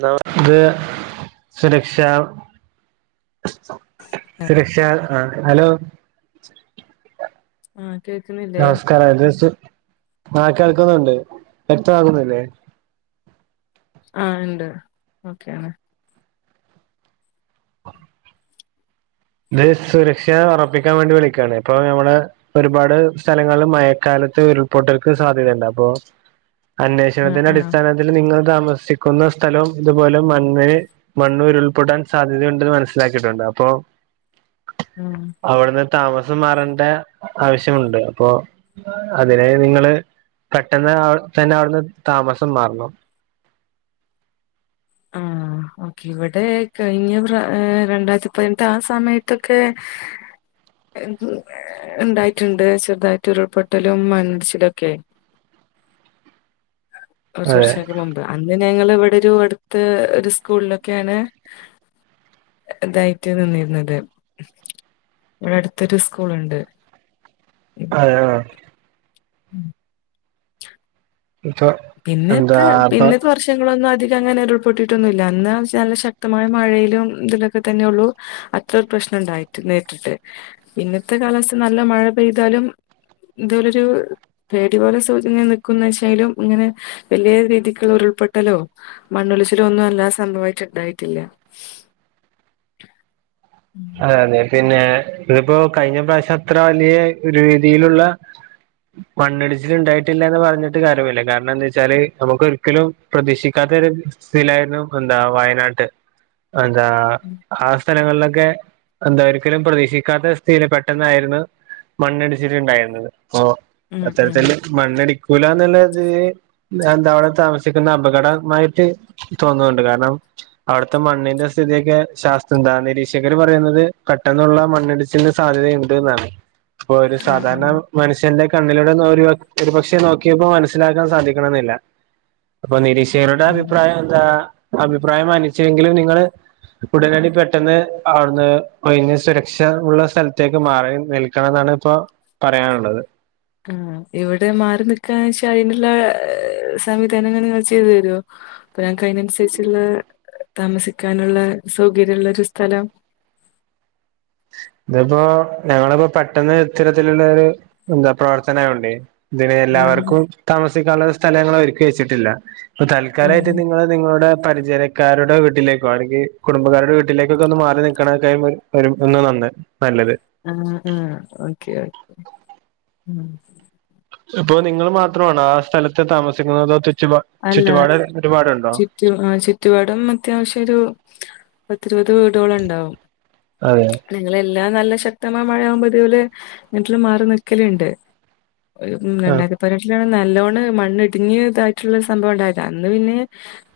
Nor ന്ത് സുരക്ഷ ആഹ് സുരക്ഷ ആഹ ഹലോ ആൻ നമസ്കാരം തെ സു ആ കേൾക്കുന്നുണ്ട് വ്യക്തമാകുന്നില്ലേ? ആഹ ഇണ്ട് ഓക്കെയാണ്. ഇത് സുരക്ഷ ഉറപ്പിക്കാൻ വേണ്ടി വിളിക്കാണ്. ഇപ്പൊ ഞമ്മളെ ഒരുപാട് സ്ഥലങ്ങൾല് മയക്കാലം. ത്ത് ഉരുൾപൊട്ടൽക്കും സാധ്യതണ്ട്. അപ്പോ ആഹ് അന്വേഷണത്തിന്റെ ആഹ് അടിസ്ഥാനത്തില് നിങ്ങൾ താമസി സിക്കുന്ന സ്ഥലോം ഇതുപോലെ മണ്ണ് മണ്ണുരുൾപൊട്ടാൻ സാധ്യതയുണ്ട് മനസ്സിലാക്കിയിട്ടുണ്ട്. അപ്പൊ ആഹ് അവിട്ന്ന്. താമസം മാറേണ്ട ആവശ്യമുണ്ട്. അപ്പോ അതിനെ നിങ്ങള് പെട്ടെന്ന് അ തന്നെ അവിടുന്ന് താമസം മാറണം. [inaudible] ആഹ് ഓക്കെ ഇവിടെ കഴിഞ്ഞ പ്രാ രണ്ടായിരത്തി പതിനെട്ട് ആ സമയത്തൊക്കെ? ഉണ്ടായിട്ടുണ്ട് ചെറുതായിട്ട് ഉരുൾപൊട്ടലും മണ്ണടിച്ചിലൊക്കെ. [inaudible] കുറച് അതെ വർഷങ്ങൾക്ക് മുമ്പ് അന്ന് ഞങ്ങൾ ഇവിടെ ഒരു അടു ഇ ഒരു സ്കൂളിലൊക്കെയാണ്. ഇതായിട്ട് നിന്നിരുന്നത്. ഇവിടെ അടുത്തൊരു സ്കൂൾുണ്ട്. ആ ആ ഉം ഇപ്പൊ എന്താ പിന്നകൊ അപ്പൊ പിന്നത്തെ വർഷങ്ങളൊന്നും അധി അങ്ങനെ ഉരുൾപ്പെൊട്ടിട്ടൊന്നുമല്ല. എന്നാ നല്ല ശക്തമായ മഴയിലും ഇതിലൊക്കെ തന്നെ ഉള്ളൂ അത്ര പ്രശ്ന ഉണ്ടായിട്ട് നേരിട്ട് ഇന്നത്തെ കാലത്ത് നല്ല മഴ പെയ്താലും. എന്തോലൊരു പേടിപൊലെ സൗചന്യം നികുന്ന്ചേലും ഇങ്ങനെ.. വെല്ല്യരീതിക്ക്‌ള് ഉരുൾപെട്ടലോ. മണ്ണൊലിച്ചിലോ. ഒന്നും അല്ലാ സംഭവായിട്ട്ണ്ടായിട്ടില്ല. ശ് ഉം അതെ. അതെ പിന്നെ ഇതിപ്പോ കഴിഞ്ഞ പ്രാവശ്യ അത്ര. വല്ല്യേ രീതിയിലുള്ള മണ്ണിടിച്ചിൽ ണ്ടായിട്ടില്ലാന്ന് പറഞ്ഞിട്ട് കാര്യമുല്ല. കാരണംന്തേച്ചാല് നമക്ക് ഒരിക്കലും പ്രതീക്ഷിക്കാത്ത [unintelligible] എന്താ വയനാട്ട് എന്താ ആ സ്ഥലങ്ങളിലൊക്കെ എന്തെ ഒരിക്കലും പ്രതീക്ഷിക്കാത്ത സ്ഥീയില് പെട്ടെന്നായിരുന്നു മണ്ണിടിച്ചില് ണ്ടായിരുന്നത് ഓ. ഉം ഉം അത്തരത്തില്ല്. മണ്ണ്ടി കുലന്നുള്ളത് ല് എന്ത അവടെ താമസിക്കുന്ന അപകടമായിട്ട് തോന്നുണ്ട് കാരണം അവടുത്തെ മണ്ണിന്റെ സ്ഥിതിയൊക്കെ ശാസ്ത്രംന്തയിരീശ്യ ര്. പറയുന്നത് കെട്ടെന്നുള്ള മണ്ണിടിച്ചിൽന് സാധ്യതയിണ്ട്ന്നാണ് പ്പൊ ഒരു ആഹ് സാധാരണ ആഹ് മനുഷ്യന്റെ കണ്ണിലൂടെ നോരു ഒരുപക്ഷെ നോക്കിയപ്പോ മനസ്സിലാകാൻ സാധിക്കണംന്നില്ല ഇപ്പൊ നിരീശ്യരുടെ ഉം അഭിപ്രായതാ അഭിപ്രായം. അനിച്ചുവെങ്കിലും. നിങ്ങള്. ഉടനടി പെട്ടെന്ന് അവിടുന്ന്.. കയ്ഞ്ഞ. സുരക്ഷ ഉള്ള സ്ഥലത്തേക്ക് മാറി നിൽക്കണന്നാണ്. ഇപ്പോ പറയാൻള്ളത് ആ, ആ, ഇവിടെ മാറി നിക്കാച്ചാ. അയി നുള്ള സംവിധാനങ്ങള്. നിങ്ങൾ ചെയ്തുതരോ അപ്പ ഞങ്ങ്ക്ക് അയിനനുസരിച്ചുള്ള.. ത്താമസിക്കാനുള്ള. സൗകര്യള്ള. ഒരു സ്ഥലം ഇതിപ്പോ ഞങ്ങളിപ്പോ പെട്ടെന്ന് ച്ചിര ത്തിലുള്ളരു എന്ത പ്രർത്തനവണ്ടേ ഇതിന് ആഹ് എല്ലാവർക്കും കാമസിക്കാള്ളേ സ്ഥല അങ്ങള് ഒരുക്കി വെച്ചിട്ടില്ല പ്പ. തൽക്കാലയിട്ട്. ആഹ് നിങ്ങള് നിങ്ങളുടെ പരിചരക്കാരുടെ. വീട്ടിലേക്കോ. അല്ലെങ്കി. കുടുംബക്കാരുടെ വീട്ടിലേക്കൊക്കെ ഒന്ന് മാറി നിക്കണ ടൈം വരും ഒന്ന് [unintelligible] ആ, ആ, ഓക്കെ, ഒക്കേ മ്മ് അപ്പൊ നിങ്ങൾ മാത്രണോ ആ സ്ഥലത്ത് താമസിക്കുന്നതോ [unintelligible] അല്ല. ചുറ്റു ചുറ്റുവാടും. അത്യാവശ്യ ഒരു പത്തിരുപത്. വീടുകളുണ്ടാവും. അതെ നിങ്ങളെല്ലാനല്ല ശക്തമാം മഴയാവുമ്പോഴുതേല്. വീട്ടില് മാറി നിക്കല്ണ്ട് ഒരു. മ്. ആ രണ്ടായിരത്തി. പതിനെട്ടിലാ നല്ലോണ്. മണ്ണിടിഞ്ഞ് ത സംഭവം ഉണ്ടയത അന്ന് പിന്നെ. ഹേ.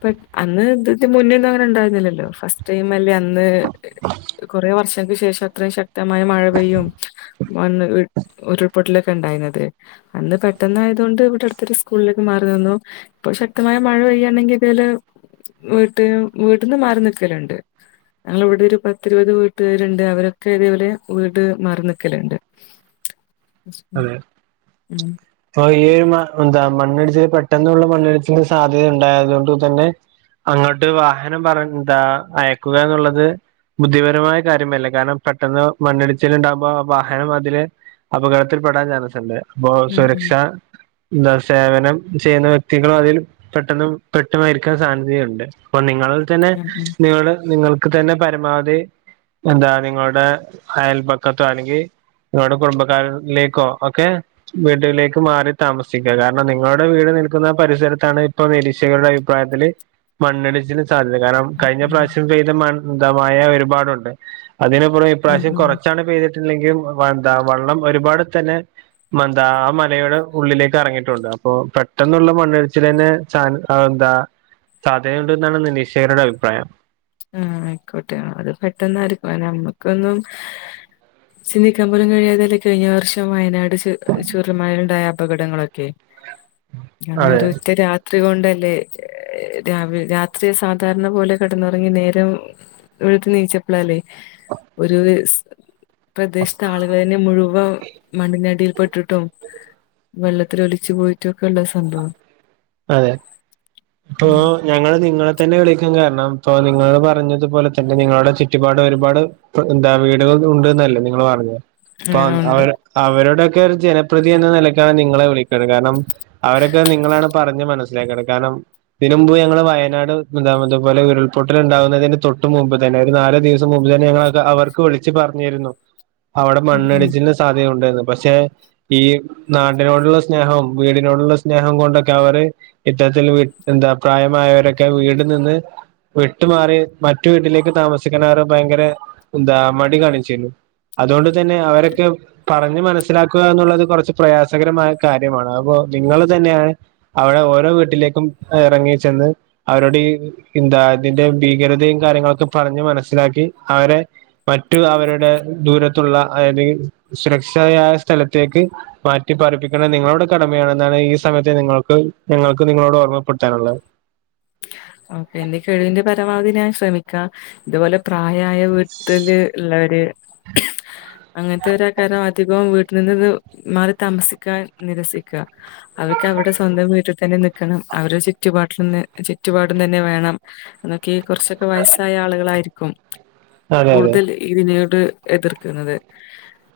പെ അന്ന് ഇത്. ത് മുന്നേന്നും അങ്ങനെ ഉണ്ടായിരുന്നില്ലല്ലോ ഫസ്റ്റ് ടൈം അല്ലെന്ന് ന്ന്.. കൊറേ വർശ് ളക്. ശേഷം അത്രയും ശക്തമായ മഴ പെയ്യും വന്ന് ഉരു ഉരുൾപൊട്ടലൊക്കെ ണ്ടായിര്ന്നത് അന്ന് പെട്ടന്ന് ആയതോണ്ട് ഇവിടെ അടുത്തൊരു സ്കൂളിലേക്ക് മാറി നിന്നു ഇപ്പൊ ശക്തമായ മഴ പെയ്യാണെങ്കി ഇതേല് വീട്ടിലും വീട്ടിന്ന് മാറി നിക്കലുണ്ട് ഞങ്ങള ഇവിടെ ഒരു പത്തിരുപത് വീട്ടുകാരുണ്ട് അവരൊക്കെ ഇതേപലെ വീട് മാറി നിക്കലുണ്ട് അതെ [unintelligible] ഉം ഇപ്പൊ ഈ മ എന്താ മണ്ണിടിച്ചില് പെട്ടെന്നുള്ള മണ്ണിടിച്ചിലിന് സാധ്യത ഉണ്ടായതോണ്ട്. തന്നെ അങ്ങട്ട് വാഹനം പറ എന്താ അയക്കുക എന്നുള്ളത് ബുദ്ധിപരമായ കാര്യമല്ല കാരണം പെട്ടെന്ന് മണ്ണിടിച്ചിലുണ്ടാവുമ്പോ വാഹനം അതിലേ അപകട ത്തിൽപ്പെടാൻ ചാൻസുണ്ട് അപ്പോ ഉം ഉം സുരക്ഷ എന്താ സേവനം ചെയ്യുന്ന വ്യക്തികൾ അതിൽ പെട്ടെന്ന് പെട്ടുമരിക്കാൻ സാധ്യതയുണ്ട് അപ്പൊ നിങ്ങൾ തന്നെ ഉം ഉം ഉം നിങ്ങള് നിങ്ങൾക്ക് തന്നെ പരമാവധി എന്താ നിങ്ങളുടെ അയൽപക്കത്തോ അല്ലെങ്കി നിങ്ങളുടെ കുടുംബക്കാരു ലേക്കോ ഒക്കെ വീട്ടിലേക്ക് മാറി താമസിക കാരണം നിങ്ങളുടെ വീട് നിൽക്കുന്ന പരിസരത്താണ് ഇപ്പൊ നിരീക്ഷകരുടെ അഭിപ്രായത്തില് മണ്ണിടിച്ചില് കാരണം ഉം കഴിഞ്ഞ ഉം പ്രാവശ്യം പെയ്ത മണ്ണ് ന്താ മഴ ഒരുപാടുണ്ട് അതിനപ്പുറം ഉം ഇപ്രാവശ്യം ഉം കുറച്ചാണ് പെയ്തിട്ടണ്ടെങ്കിൽ വ എന്താ വെള്ളം ഒരുപാട് തന്നെ മന്താ ആ മലയുടെ ഉള്ളിലേക്ക് ഇറങ്ങിയിട്ടുണ്ട് അപ്പൊ പെട്ടെന്നുള്ള മണ്ണിടിച്ചിൽ തന്നെ ചാ എന്താ സാധ്യതയുണ്ട് എന്നാണ് നിരീക്ഷകരുടെ അഭിപ്രായം ആഹ ആയിക്കോട്ടെ അത് പെട്ടെന്നായിരിക്കുംആ നമ്മക്കൊന്നും സിന്നിക്കാമ്പലം കഴിയാതല്ലെ കഴിഞ്ഞ വർഷം വയനാട് [unintelligible] ചൂരൽ മലയിൽ ഉണ്ടായ അപകടങ്ങളൊക്കെ അന്നാ അതെ ഒരൊറ്റ രാത് രാത്രി കൊണ്ടല്ലേ രാത്രി സാധാരണ പോലെ കിടന്ന നേരം എവിടു നീച്ചപ്പോളല്ലേ ഒരു പ്രദേശത്തെ ആളുകൾ തന്നെ മുഴുവ മണ്ണിനടിയിൽ പെട്ടിട്ടും വെള്ളത്തില് ഒലിച്ചു പോയിട്ടും ഒക്കെ ഉള്ള സംഭവം അതെ അപ്പൊ ഉം ഞങ്ങൾ നിങ്ങള തന്നെ വിളിക്കാൻ കാരണം ഇപ്പ നിങ്ങൾ പറഞ്ഞതുപോലെ തന്നെ നിങ്ങളുടെ ചുറ്റുപാട് ഒരുപാട് എന്താ വീടുക [unintelligible] നിങ്ങൾ പറഞ്ഞേ പ്പാ ആഹ് അ ഉണ്ട് അവരുടെ [unintelligible] ജനപ്രിതി എന്ന നിലക്കാണ് നിങ്ങളെ വിളിക്കണ കാരണം അവരൊക്കെ നിങ്ങളാണ് പറഞ് മനസ്സിലാക്കണം കാരണം ഇതിന്‌ മുമ്പ് ഞങ്ങൾ വയനാട് ന്താ അതുപോലെ ഉരുൾപൊട്ടൽ ഉണ്ടാവുന്നതിന് തൊ തൊട്ട് മുമ്പ് തന്നെ ഒരു നാല് ദിവസം മുമ്പ് തന്നെ ഞങ്ങ അവർക്ക് വിളിച്ചു പറഞ്ഞിരുന്നു അവിടെ ഉം ഉം. മണ്ണടിച്ചിലിന്റെ സാധ്യയുണ്ട് പക്ഷെ ഈ നാടിനോടുള്ള സ്നേഹം വീടിനോടുള്ള സ്നേഹം കൊണ്ടൊക്കെ അവര് ഇത്തരത്തിൽ വി എന്താ പ്രായമായവരൊക്കെ വീട് നിന്ന് വിട്ടു മാറി മറ്റു വീട്ടിലേക്ക് താമസിക്കണ അവർ ഭയങ്കര എന്താ മടി കാണിച്ചിരുന്നു അതുകൊണ്ട് തന്നെ അവരൊക്കെ പറ മനസ്സിലാക്കുക എന്നുള്ളത് കുറച്ച് പ്രയാസകരമായ കാര്യമാണ് അപ്പൊ നിങ്ങൾ തന്നെയാ അവിടെ ഓരോ വീട്ടിലേക്കും ഇറങ്ങി ചെന്ന് അവരോട് ഈ എന്താ അതിന്റെ ഭീകരതയും കാര്യങ്ങളൊക്കെ പറഞ്ഞ് മനസ്സിലാക്കി അവരെ മറ്റു അവരുടെ ദൂരത്തുള്ള അതാത് സുരക്ഷയായ സ്ഥലത്തേക്ക് മാറ്റി പാർപ്പിക്കണ നിങ്ങളുടെ കടമയാണെന്നാണ് ഈ സമയത്ത് നിങ്ങൾ ഇപ്പൊ ഞങ്ങൾക്ക് നിങ്ങളോട് ഓർമ്മപ്പെടുത്താനുള്ളേ ഓക്കെ എന്റെ കഴിവിന്റെ പരമാവധി ഞാൻ ശ്രമിക്കാം ഇതുപോലെ പ്രാ പ്രായായ വീട്ടില് ഉള്ളവര് അങ്ങനത്തെ ഒരാ കാരം അധിപ്പം വീട്ടിൽ നിന്ന് മാറി താമസിക്കാ നിരസിക്കുക അവർക്ക് അവരുടെ സ്വന്തം വീട്ടിൽ തന്നെ നിക്കണം ആ ഒരു ചുറ്റുപാട്ടിൽ നിന്ന് ച്ചു ചുറ്റുപാടും തന്നെ വേണം എന്നൊക്കെ കുറച്ചൊക്കെ വയസ്സായ ആളുകളായിരിക്കും അതെ അതെ കൂടുതൽ ഇതിനോട് എതിർക്കുന്നത്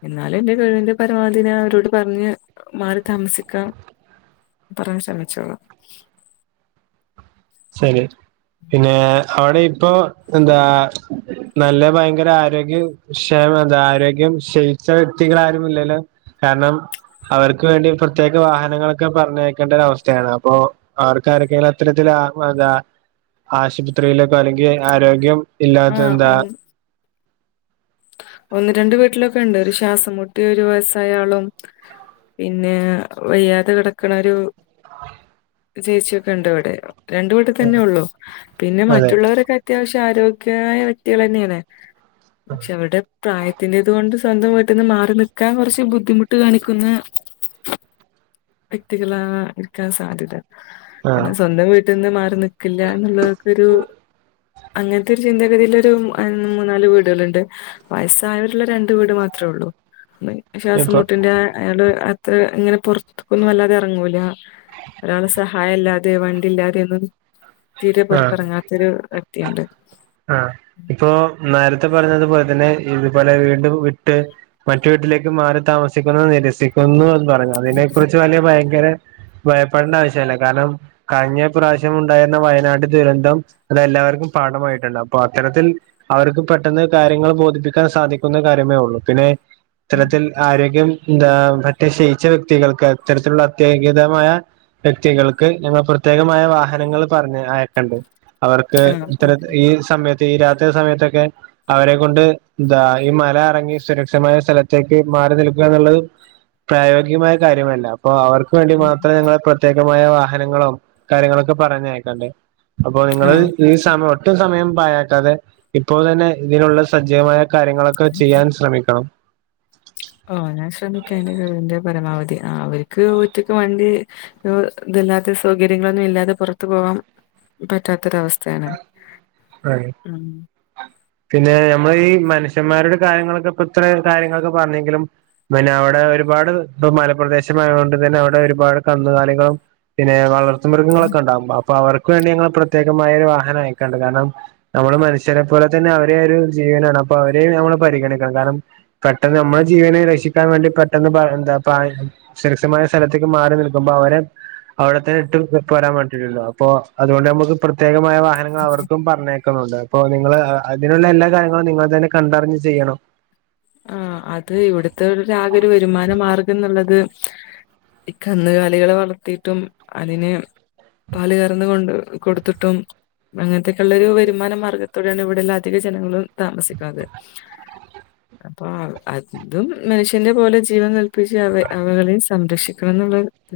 എന്നാലും എന്റെ കഴിവിന്റെ പരമാവധി ഞാ അവരോട് പറഞ്ഞ് മാറി താമസി ക്ക പറയാൻ ശ്രമിച്ചോളാം ശരി പിന്നെ അവിടെ ഇപ്പൊ എന്താ നല്ല ഭയങ്കര ആരോഗ്യ ക്ഷമത ആരോഗ്യം ക്ഷയിച്ച വ്യക്തികൾ ആരും ഇല്ലല്ലോ കാരണം അവർക്ക് വേണ്ടി പ്രത്യേക വാഹനങ്ങളൊക്കെ പറഞ്ഞയക്കേണ്ടര അവസ്ഥയാണ് അപ്പൊ അവർക്ക് ആര്ക്കെങ്കിലും അത്തരത്തില അതാ ആശുപത്രിയിലേക്കെ അല്ലെങ്കിൽ ആരോഗ്യം ഇല്ലാത്ത ആഹ് എന്താ ഒന്ന് ഒന്ന് രണ്ട് വീട്ടിലൊക്കെ ഉണ്ട് ഒരു ശ്വാസം മുട്ടി ഒരു വയസ്സായാളും പിന്നെ വയ്യാതെ കിടക്കണ ഒരു ചേച്ചിയൊക്കെ ഉണ്ട് ഇവിടെ രണ്ട്‌ വട്ടം തന്നെ ഉള്ളൂ പിന്നെ അതെ മറ്റുള്ളവരൊക്കെ അത്യാവശ്യം ആരോഗ്യമായ വ്യക്തികൾ തന്നെയാണ് പക്ഷെ അവിടെ പ്രായത്തിന്റേത് കൊണ്ട് സ്വന്തംമായിട്ടൊന്ന് മാറി നിക്കാൻ കുറച്ച് ബുദ്ധിമുട്ട് കാണിക്കുന്ന [inaudible] വ്യക്തികള ഇക്കാൻ സാധ്യത ആ അന സ്വന്തം വീ ഇന്ന് മാറി നിക്കില്ല എന്നുള്ള ഒരു അങ്ങനത്തെ ഒരു ചിന്താഗതിയിലൊരു മൂന്നാല് വീടുകളുണ്ട് വയസ്സായവരുള്ള രണ്ട് വീട് മാത്രം ഉള്ളൂ ഇപ്പൊ ശ്വാസംമുട്ടിന്റെ അയാള് ഇങ്ങനെ പൊറത്തെക്കൊന്നും വല്ലാതെ ഇറങ്ങൂല ഒരാളെ സഹായം ഇല്ലാതെ വണ്ടി ഇല്ലാതെ ഒന്നും തീരെ പുറത്തിറങ്ങാത്തൊരു വ്യക്തിയുണ്ട് ആ ഇപ്പോ നേരത്തെ പറഞ്ഞത് പോല ന്നെ ഇതുപോലെ വീട് വിട്ട് മറ്റു വീട്ടിലേക്ക് മാറി താമസിക്കുന്നു നിരസിക്കുന്നു പറഞ്ഞു അതിനെ കുറിച്ച് വലിയ ഭയങ്കര ഭയപ്പെടേണ്ട ആവശ്യല്ല കാരണം കഴിഞ്ഞ പ്രാവശ്യം ഉണ്ടായിരുന്ന വയനാട് ദുരന്തം അതെല്ലാം എല്ലാവർക്കും പാഠമായി അപ്പൊ അത്തരത്തിൽ അവർക്ക് പെട്ടെന്ന് കാര്യങ്ങൾ ബോധിപ്പിക്കാൻ സാധിക്കുന്ന കാര്യമേ ഉള്ളൂ പിന്നെ ഇത്തരത്തിൽ ആരോഗ്യം എന്താ മറ്റേശയിച്ച വ്യക്തികൾക്ക് അത്തരത്തിലുള്ള അത്യാഹിതമായ വ്യക്തികൾക്ക് ഞങ്ങൾ പ്രത്യേകമായ വാഹനങ്ങൾ പറഞ്ഞ് അയക്കണ്ട് അവർക്ക് ആഹ് ഇത്തര ഓക്കെ ഈ സമയത്ത് തീരാത്ത സമയത്തൊക്കെ അവരെ കൊണ്ട് എന്താ ഈ മല ഇറങ്ങി സുരക്ഷമായ സ്ഥലത്തേക്ക് മാറി നിൽക്കുക എന്നുള്ളത് പ്രായോഗികമായ കാര്യമല്ല അപ്പൊ അവർക്ക് വേണ്ടി ഉം മാത്രേ ഞങ്ങള് പ്രത്യേകമായ വാഹനങ്ങളും കാര്യങ്ങളൊക്കെ പറഞ്ഞയക്കണ്ട് അപ്പൊ നിങ്ങള് ആഹ് ഈ സമയം ഒട്ടും സമയം പാഴാക്കാതെ ഇപ്പോ തന്നെ ഇതിനുള്ള സജ്ജീവമായ കാര്യങ്ങളൊക്കെ ചെയ്യാൻ ശ്രമിക്കണം ഓ ഞാൻ ശ്രമിക്കാന്റെ കഴിവിന്റെ പരമാവധി അവർക്ക് ഒറ്റക്ക് വണ്ടി ഇതില്ലാത്ത സൗകര്യങ്ങളൊന്നും ഇല്ലാതെ പുറത്തു പോകാൻ പറ്റാത്തൊരവസ്ഥ സ്ഥയാണ് ഉം പിന്നെ നമ്മൾ ഈ മനുഷ്യന്മാരുടെ കാര്യങ്ങളൊക്കെ ഇത്ര കാര്യങ്ങളൊക്കെ പറഞ്ഞെങ്കിലും പിന്നെ അവിടെ ഒരുപാട് മലപ്രദേശയൊണ്ട് തന്നെ അവിടെ ഒരുപാട് കന്നുകാലികളും പിന്നെ വളർ ത്തു മൃഗങ്ങളൊക്കെ ഉണ്ടാവും അപ്പ അവർക്ക് വേണ്ടി ഞങ്ങൾ പ്രത്യേകമായ വാ ഹനം അയക്കണ്ട് കാരണം നമ്മള് മനുഷ്യരെ പോലെ തന്നെ അവരെ ഒരു ജീവനാണ് അപ്പം അവരെ നമ്മള് പരിഗണിക്കണം കാരണം പെട്ടെന്ന് നമ്മുടെ ജീവനെ രക്ഷിക്കാൻ വേണ്ടി പെട്ടന്ന് എന്ത സുരക്ഷമായ സ്ഥലത്തേക്ക് മാ മാറിനിൽക്കുമ്പോ അവരെ അവിടെതെ ഇട്ട് പോരാൻ പറ്റൂലല്ലോ അപ്പൊ അതുകൊണ്ട് നമുക്ക് പ്രത്യേകമായ വാ ഹനങ്ങൾ അവർക്കും പറഞ്ഞ ക്കുന്നുണ്ട് അപ്പൊ നിങ്ങള് അതിനുള്ള എല്ലാ കാര്യങ്ങളും നിങ്ങൾ തന്നെ കണ്ടറിഞ്ഞ് ചെയ്യണം ആ അത് ഇവിടുത്തെ ഒരു ആകെ വരുമാന മാർഗം എന്നുള്ളത് ഈ കന്നുകാലികളെ വളർത്തിട്ടും അതിന് പാല് കറന്ന് കൊണ്ട് കൊടുത്തിട്ടും അങ്ങനത്തൊക്കെ ഉള്ള ഒരു വരുമാന മാർഗത്തോടെയാണ് ഇവിടെല്ലാം അധിക ജനങ്ങളും താമസിക്കുന്നത് അപ്പൊ അതും മനുഷ്യന്റെ പോലെ ജീവൻ നൽപ്പിച്ച് അവ അവകളെയ സംരക്ഷിക്കണം എന്നുള്ളത്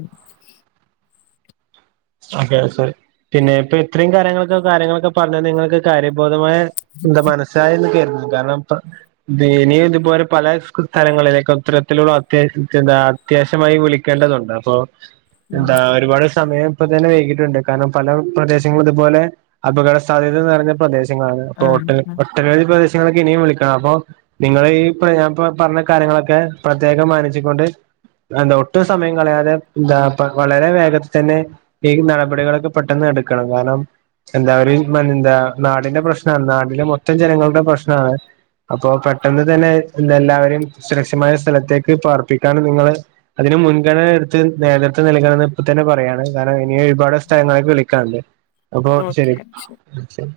അതെ പിന്നെ ഇപ്പൊ ഇത്രയും കാര്യങ്ങളൊക്കെ കാര്യങ്ങളൊക്കെ പറഞ്ഞാൽ നിങ്ങൾക്ക് കാര്യം [unintelligible] എന്താ മനസ്സായിന്ന് ക കാരണം ഇ ഇ ഇനിയും ഇതുപോലെ പല സ്ഥലങ്ങളിലേക്കെ ഉത്തരത്തിലുള്ള അത്യാവശ്യംന്താ അത്യാവശ്യമായി വിളിക്കേണ്ടതുണ്ട് അപ്പോ എന്താ ഒരുപാട് സമയം ഇപ്പോ തന്നെ വൈകിയിട്ടുണ്ട് കാരണം പല പ്രദേശങ്ങളും ഇതുപോലെ അപകട സാധ്യത നിറഞ്ഞ പ്രദേശ ങ്ങളാണ് ആ ഓട്ട ആ ഒട്ടനവിദി പ്രദേശ ഇനിയും വിളിക്കണം അപ്പൊ നിങ്ങള് ഈ ഞാൻ ഇ പറഞ്ഞ കാര്യങ്ങളൊക്കെ പ്രത്യേകം മാനിച്ചു കൊണ്ട് എന്താ ഒട്ടും സമയം കളയാതെ എന്താ വളരെ വേഗത്തിൽ തന്നെ നടപടികളൊക്കെ പെട്ടെന്ന് എടുക്കണം കാരണം എന്താ മ എന്താ നാടിന്റെ പ്രശ്നമാണ് നാടിലെ മൊത്തം ജനങ്ങളുടെ പ്രശ്നമാണ് അപ്പോപെട്ടെന്ന് തന്നെ എല്ലാവരെയും സുരക്ഷിമായ സ്ഥലത്തേക്ക് പാർപ്പിക്കൻ നിങ്ങള് അതിന മുൻഗണന എടുത്ത് നേതൃതം നൽകണംഎ ന്ന് ഇപ്പ തന്നെ പറയാണ് കാരണം ഇനി ഒരുപാട് സ്ഥലങ്ങളൊക്കവിളിക്കാറുണ്ട് അപ്പൊ ശരി ശ